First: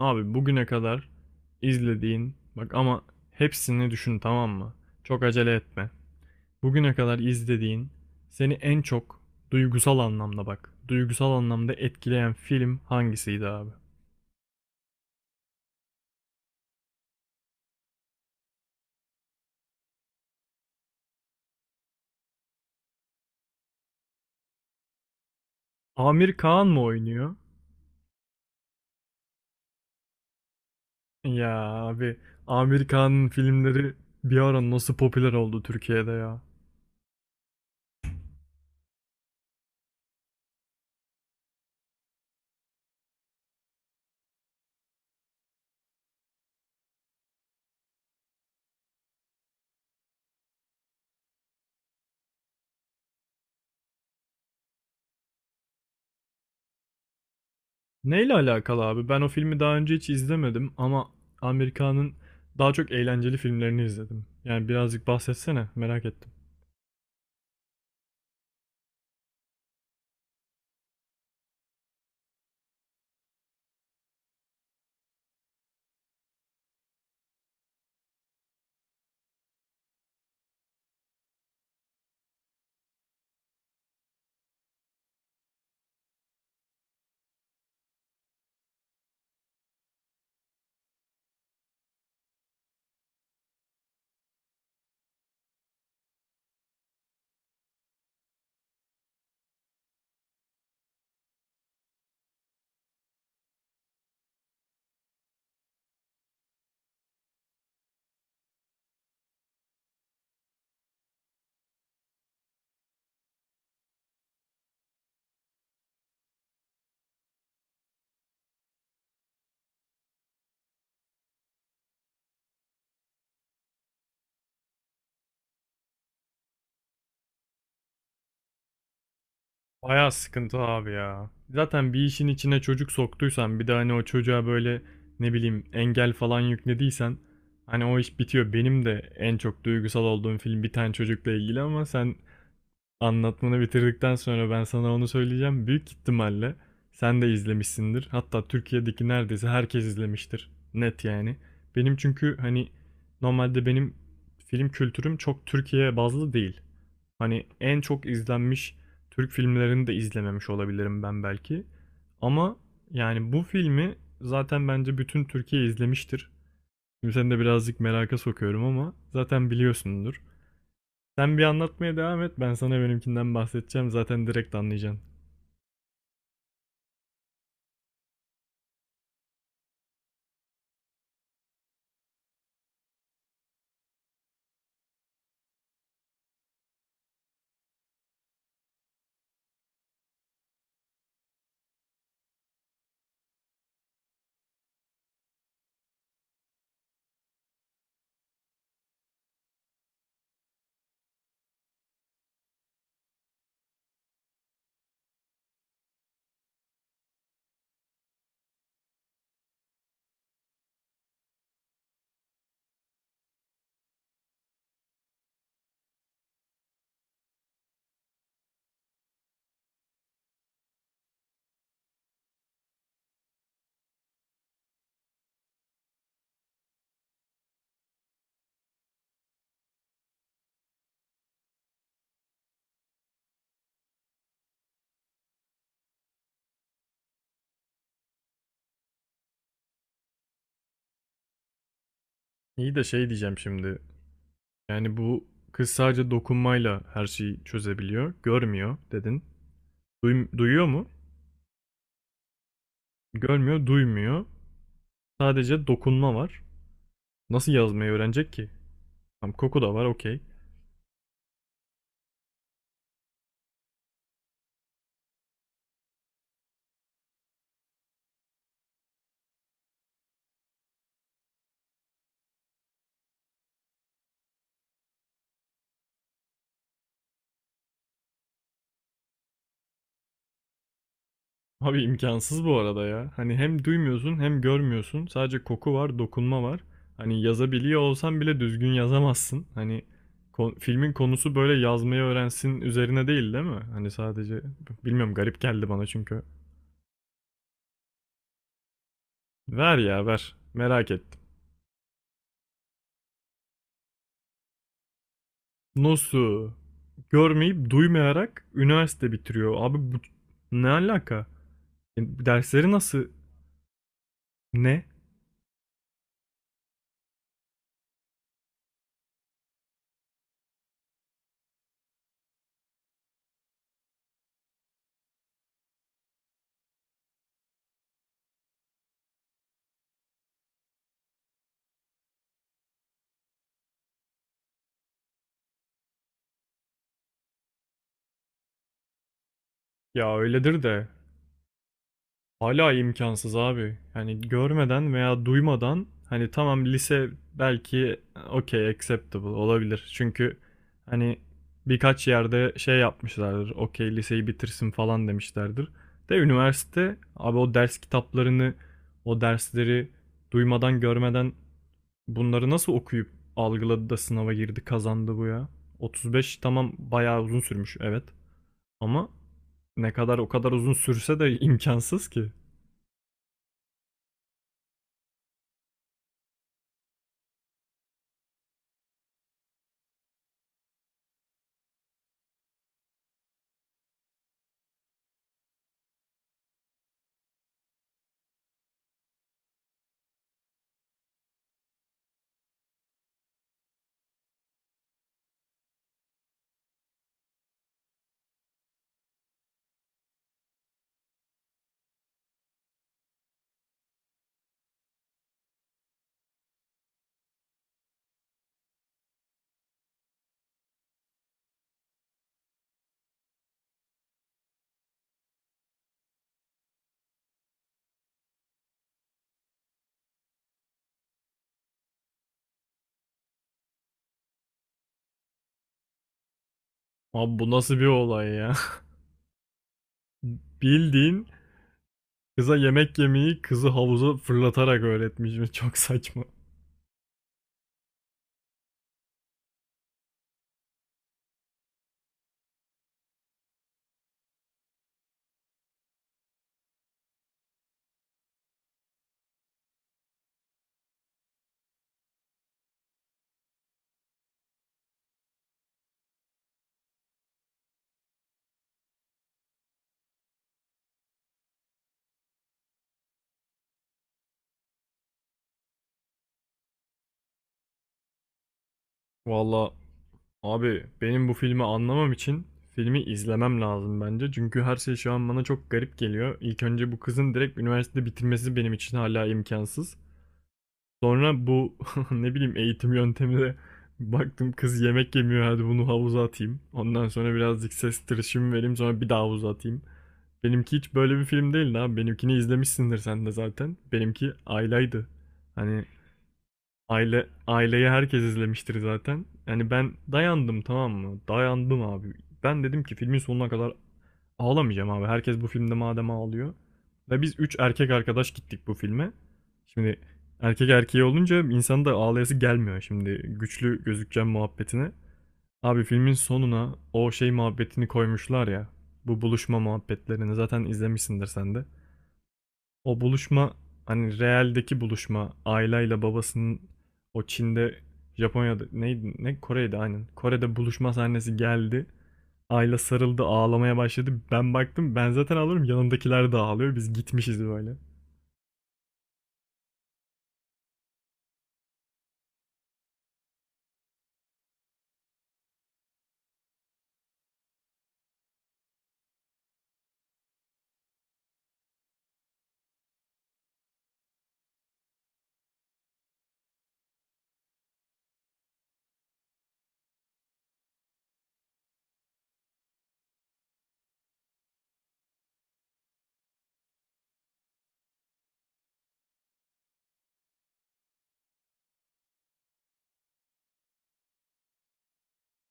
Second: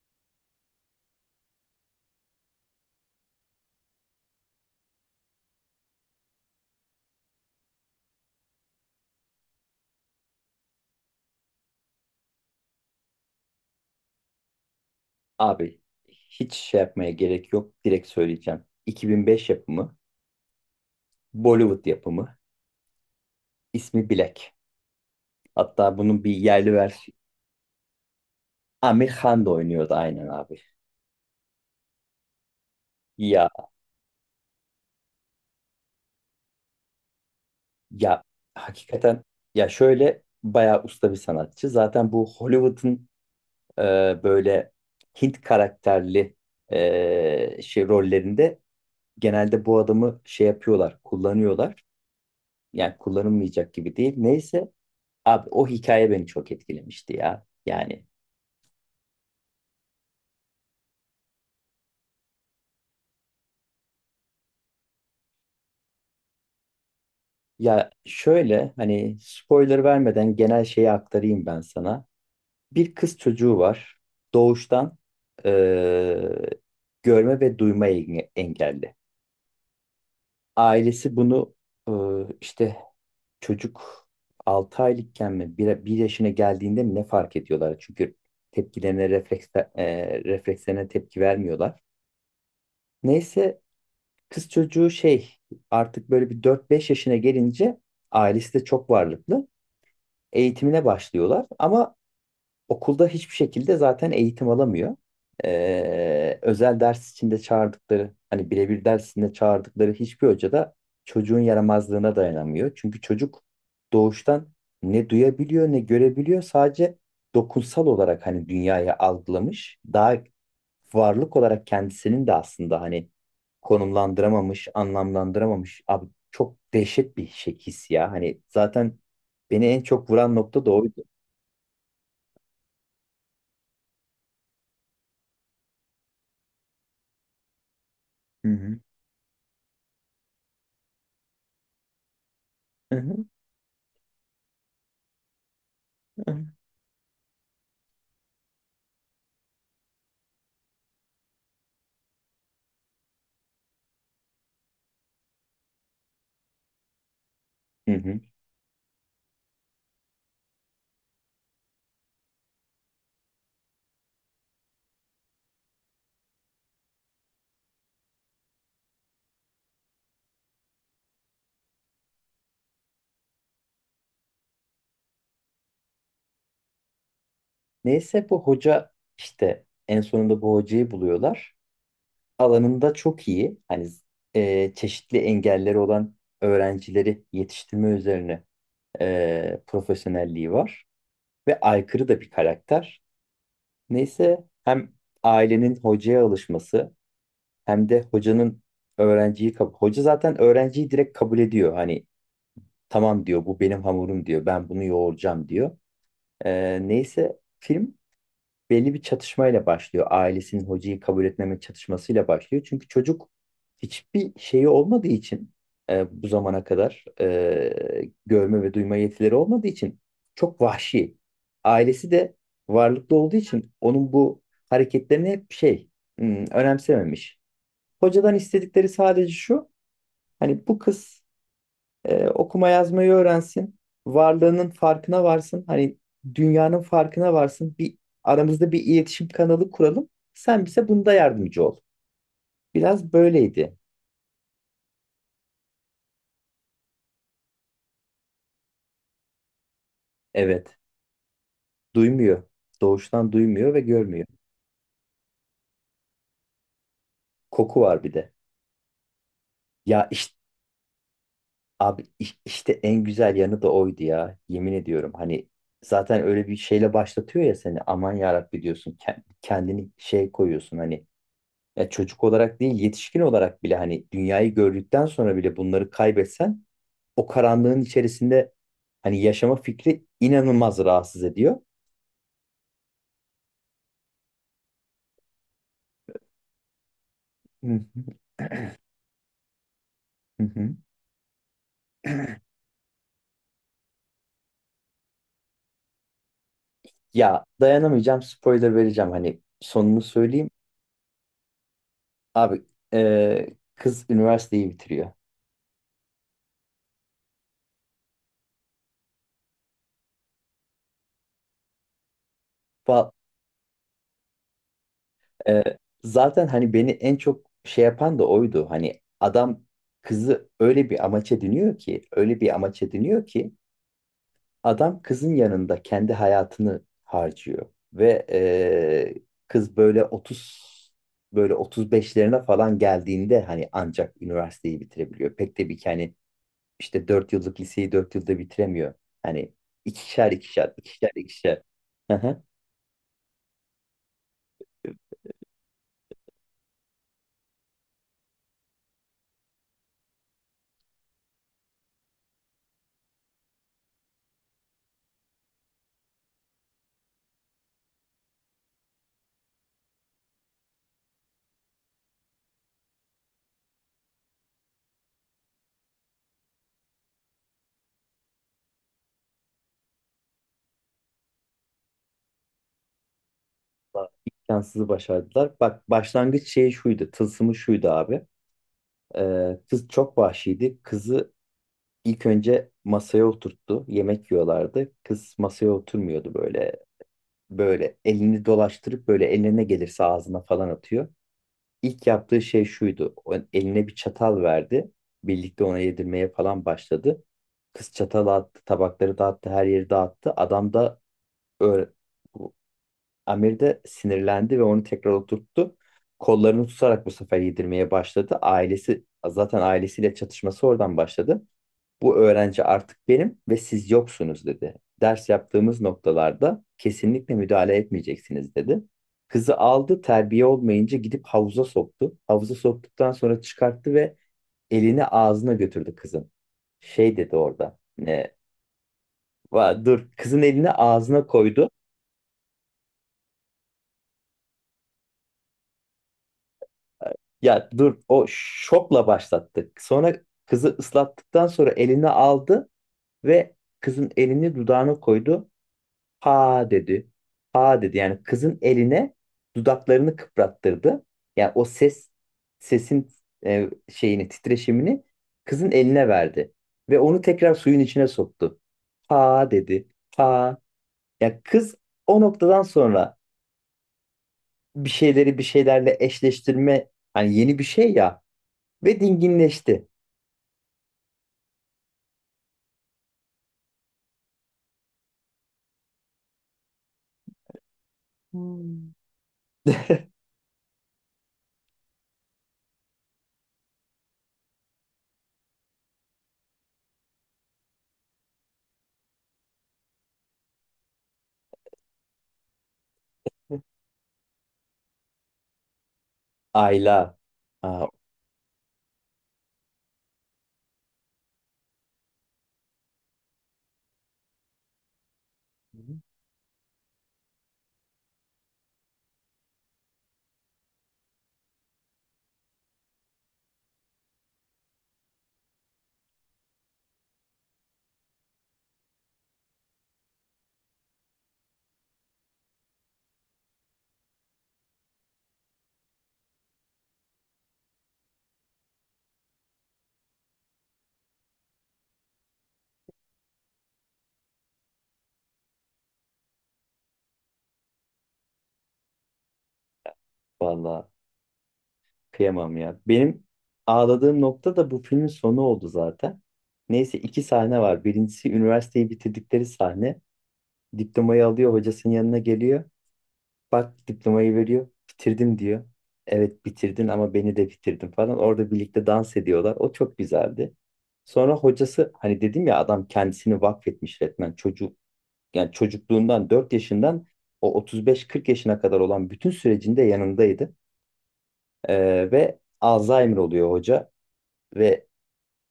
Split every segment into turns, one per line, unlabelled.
Abi bugüne kadar izlediğin bak ama hepsini düşün, tamam mı? Çok acele etme. Bugüne kadar izlediğin, seni en çok duygusal anlamda bak. Duygusal anlamda etkileyen film hangisiydi abi?
Abi hiç şey yapmaya gerek yok. Direkt söyleyeceğim. 2005 yapımı, Bollywood yapımı, ismi Black. Hatta bunun bir
Amir Kağan
yerli
mı
versiyonu.
oynuyor?
Amir Khan da oynuyordu aynen abi.
Ya abi, Amir Kağan'ın
Ya
filmleri bir ara nasıl popüler oldu Türkiye'de ya?
ya hakikaten, ya şöyle bayağı usta bir sanatçı. Zaten bu Hollywood'un e, böyle Hint karakterli şey rollerinde genelde bu adamı şey yapıyorlar, kullanıyorlar. Yani kullanılmayacak gibi değil. Neyse, abi o hikaye beni çok etkilemişti ya. Yani
Neyle alakalı abi? Ben o filmi daha önce hiç izlemedim ama Amir Kağan'ın daha çok eğlenceli filmlerini izledim. Yani birazcık bahsetsene, merak ettim.
ya şöyle hani spoiler vermeden genel şeyi aktarayım ben sana. Bir kız çocuğu var. Doğuştan eee, görme ve duyma engelli. Ailesi bunu işte çocuk 6 aylıkken mi bir yaşına geldiğinde mi ne fark ediyorlar? Çünkü tepkilerine refleks, reflekslerine tepki vermiyorlar. Neyse kız çocuğu şey artık böyle bir dört beş yaşına gelince ailesi de çok varlıklı. Eğitimine başlıyorlar ama okulda hiçbir şekilde zaten eğitim alamıyor. Özel ders içinde çağırdıkları, hani birebir dersinde çağırdıkları hiçbir hoca da çocuğun yaramazlığına dayanamıyor. Çünkü çocuk doğuştan ne duyabiliyor ne görebiliyor. Sadece dokunsal olarak hani dünyayı algılamış. Daha varlık olarak kendisinin de aslında hani konumlandıramamış, anlamlandıramamış. Abi çok dehşet bir şey his ya. Hani zaten beni en çok
Bayağı
vuran
sıkıntı
nokta da
abi
oydu.
ya. Zaten bir işin içine çocuk soktuysan, bir de hani o çocuğa böyle ne bileyim engel falan yüklediysen hani o iş
Hı
bitiyor.
hı.
Benim de en çok duygusal olduğum film bir tane çocukla ilgili, ama sen
Hı
anlatmanı bitirdikten sonra ben sana onu söyleyeceğim. Büyük
hı.
ihtimalle sen de izlemişsindir. Hatta Türkiye'deki neredeyse herkes izlemiştir. Net yani. Benim çünkü hani normalde benim film kültürüm çok Türkiye bazlı değil. Hani en
Hı
çok
hı.
izlenmiş Türk filmlerini de izlememiş olabilirim ben belki. Ama yani bu filmi zaten bence bütün Türkiye izlemiştir. Şimdi seni de birazcık meraka sokuyorum ama zaten biliyorsundur. Sen bir anlatmaya devam et, ben sana benimkinden bahsedeceğim, zaten direkt anlayacaksın.
Neyse bu hoca işte en sonunda bu hocayı buluyorlar. Alanında çok iyi. Hani çeşitli engelleri olan öğrencileri yetiştirme üzerine profesyonelliği var. Ve aykırı da bir karakter. Neyse hem ailenin hocaya alışması hem de hocanın öğrenciyi kabul... Hoca zaten öğrenciyi direkt kabul ediyor. Hani tamam diyor, bu benim hamurum diyor. Ben bunu yoğuracağım diyor. Neyse film belli bir çatışmayla başlıyor. Ailesinin hocayı kabul etmeme çatışmasıyla başlıyor. Çünkü çocuk hiçbir şeyi olmadığı için bu zamana kadar görme ve duyma yetileri olmadığı için çok vahşi. Ailesi de varlıklı olduğu için onun bu hareketlerini hep şey önemsememiş. Hocadan istedikleri sadece şu. Hani bu kız okuma yazmayı öğrensin. Varlığının farkına varsın. Hani dünyanın farkına varsın. Aramızda bir iletişim kanalı kuralım. Sen bize bunda yardımcı ol.
İyi de şey
Biraz
diyeceğim
böyleydi.
şimdi. Yani bu kız sadece dokunmayla her şeyi çözebiliyor. Görmüyor dedin. Duyuyor
Evet.
mu?
Duymuyor. Doğuştan
Görmüyor,
duymuyor ve
duymuyor.
görmüyor.
Sadece dokunma var. Nasıl
Koku
yazmayı
var bir de.
öğrenecek ki? Tam, koku da var,
Ya
okey.
işte abi işte en güzel yanı da oydu ya. Yemin ediyorum. Hani zaten öyle bir şeyle başlatıyor ya seni. Aman yarabbi diyorsun. Kendini şey koyuyorsun hani, ya çocuk olarak değil, yetişkin olarak bile hani dünyayı gördükten sonra bile bunları kaybetsen o karanlığın içerisinde hani yaşama fikri inanılmaz rahatsız ediyor.
Abi imkansız bu arada ya. Hani hem duymuyorsun hem görmüyorsun. Sadece koku var, dokunma var. Hani yazabiliyor
Hı
olsan bile düzgün yazamazsın. Hani
hı hı.
filmin konusu böyle yazmayı öğrensin üzerine değil, değil mi? Hani sadece bilmiyorum, garip geldi bana çünkü.
Ya dayanamayacağım, spoiler vereceğim, hani
Ver
sonunu
ya, ver.
söyleyeyim.
Merak ettim.
Abi e, kız üniversiteyi bitiriyor.
Nasıl? Görmeyip duymayarak üniversite bitiriyor. Abi bu ne alaka? E, Dersleri nasıl?
Fa-
Ne?
e, Zaten hani beni en çok şey yapan da oydu. Hani adam kızı öyle bir amaç ediniyor ki, öyle bir amaç ediniyor ki, adam kızın yanında kendi hayatını harcıyor ve kız böyle otuz beşlerine falan geldiğinde hani ancak üniversiteyi bitirebiliyor. Pek de bir hani işte 4 yıllık liseyi 4 yılda bitiremiyor. Hani
Ya
ikişer
öyledir
ikişer
de
ikişer ikişer. Hı hı.
hala imkansız abi. Hani görmeden veya duymadan, hani tamam, lise belki okey acceptable olabilir. Çünkü hani birkaç yerde şey yapmışlardır. Okey, liseyi bitirsin falan demişlerdir. De üniversite abi, o ders kitaplarını, o dersleri duymadan görmeden bunları nasıl okuyup algıladı da sınava girdi, kazandı bu ya? 35, tamam, bayağı uzun sürmüş, evet. Ama ne kadar o kadar uzun sürse de imkansız ki.
Bak, imkansızı başardılar. Bak başlangıç şeyi şuydu. Tılsımı şuydu abi. Kız çok vahşiydi. Kızı ilk önce masaya oturttu. Yemek yiyorlardı. Kız masaya oturmuyordu böyle, böyle elini dolaştırıp böyle eline gelirse ağzına falan atıyor. İlk yaptığı şey şuydu. O eline bir çatal verdi. Birlikte ona yedirmeye falan başladı. Kız çatalı attı, tabakları dağıttı, her yeri dağıttı. Adam da öyle, bu- Amir de sinirlendi ve onu tekrar oturttu. Kollarını tutarak bu sefer yedirmeye başladı. Ailesi zaten, ailesiyle çatışması oradan başladı. Bu öğrenci artık benim ve siz yoksunuz dedi. Ders yaptığımız noktalarda kesinlikle müdahale etmeyeceksiniz dedi. Kızı aldı, terbiye olmayınca gidip havuza soktu. Havuza soktuktan sonra çıkarttı ve elini ağzına götürdü kızın. Şey dedi
Abi bu nasıl
orada.
bir olay
Ne?
ya?
"Va- dur," kızın elini
Bildiğin
ağzına koydu.
kıza yemek yemeyi kızı havuza fırlatarak öğretmiş. Çok saçma.
Ya dur, o şokla başlattı. Sonra kızı ıslattıktan sonra elini aldı ve kızın elini dudağına koydu. Aa dedi. Aa dedi. Yani kızın eline dudaklarını kıprattırdı. Yani o ses sesin şeyini, titreşimini kızın eline verdi ve onu tekrar suyun içine soktu. Ha dedi. Ha. Ya kız o noktadan sonra bir şeyleri bir şeylerle eşleştirme, hani yeni bir şey ya, ve
Valla
dinginleşti.
abi benim bu filmi anlamam için filmi izlemem lazım bence. Çünkü her şey şu an bana çok garip geliyor. İlk önce bu kızın direkt üniversite bitirmesi benim için hala imkansız. Sonra bu ne bileyim eğitim yöntemi, baktım kız yemek yemiyor, hadi bunu havuza atayım. Ondan sonra birazcık ses tırışımı vereyim, sonra bir daha havuza atayım. Benimki hiç böyle bir film değil abi. Benimkini izlemişsindir sen de zaten. Benimki aileydi. Hani
Ayla.
aile,
Aa,
aileyi herkes izlemiştir zaten. Yani ben dayandım, tamam mı? Dayandım abi. Ben dedim ki filmin sonuna kadar ağlamayacağım abi. Herkes bu filmde madem ağlıyor. Ve biz üç erkek arkadaş gittik bu filme. Şimdi erkek erkeği olunca insanın da ağlayası gelmiyor, şimdi güçlü gözükeceğim muhabbetine. Abi filmin sonuna o şey muhabbetini koymuşlar ya. Bu buluşma muhabbetlerini zaten izlemişsindir sen de. O buluşma, hani realdeki buluşma, aileyle babasının o Çin'de, Japonya'da neydi, ne, Kore'de, aynen. Kore'de buluşma sahnesi geldi. Ayla sarıldı, ağlamaya başladı. Ben baktım, ben zaten ağlıyorum, yanımdakiler de ağlıyor. Biz gitmişiz böyle.
vallahi. Kıyamam ya. Benim ağladığım nokta da bu filmin sonu oldu zaten. Neyse iki sahne var. Birincisi üniversiteyi bitirdikleri sahne. Diplomayı alıyor, hocasının yanına geliyor. Bak diplomayı veriyor. Bitirdim diyor. Evet bitirdin ama beni de bitirdin falan. Orada birlikte dans ediyorlar. O çok güzeldi. Sonra hocası hani dedim ya, adam kendisini vakfetmiş resmen, çocuk yani çocukluğundan, 4 yaşından o 35-40 yaşına kadar olan bütün sürecinde yanındaydı. Ve Alzheimer oluyor hoca ve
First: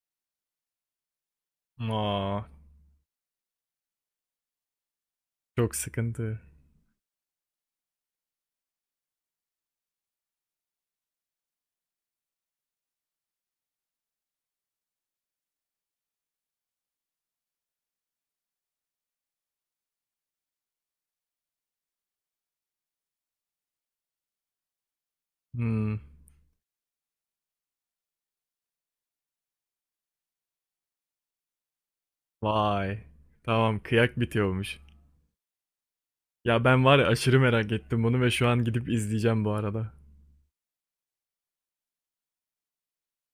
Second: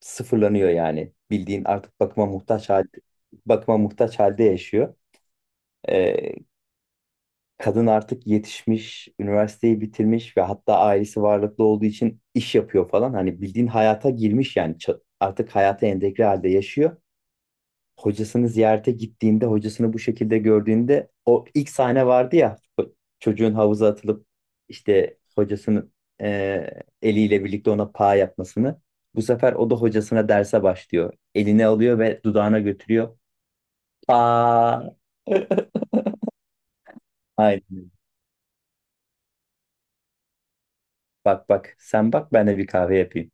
sıfırlanıyor yani. Bildiğin artık bakıma
Aa,
muhtaç halde, bakıma muhtaç halde yaşıyor.
çok
Ee,
sıkıntı.
Kadın artık yetişmiş, üniversiteyi bitirmiş ve hatta ailesi varlıklı olduğu için iş yapıyor falan. Hani bildiğin hayata girmiş yani, artık hayata entegre halde yaşıyor. Hocasını ziyarete gittiğinde, hocasını bu şekilde gördüğünde o ilk sahne vardı ya, o çocuğun havuza atılıp işte hocasının
Hmm,
eliyle birlikte ona pa yapmasını. Bu sefer o da hocasına derse başlıyor. Eline alıyor ve dudağına
vay.
götürüyor.
Tamam, kıyak bitiyormuş.
Pa.
Ya ben var ya, aşırı merak
Aynen.
ettim bunu ve şu an gidip izleyeceğim bu arada.
Bak bak sen bak, ben de bir kahve yapayım.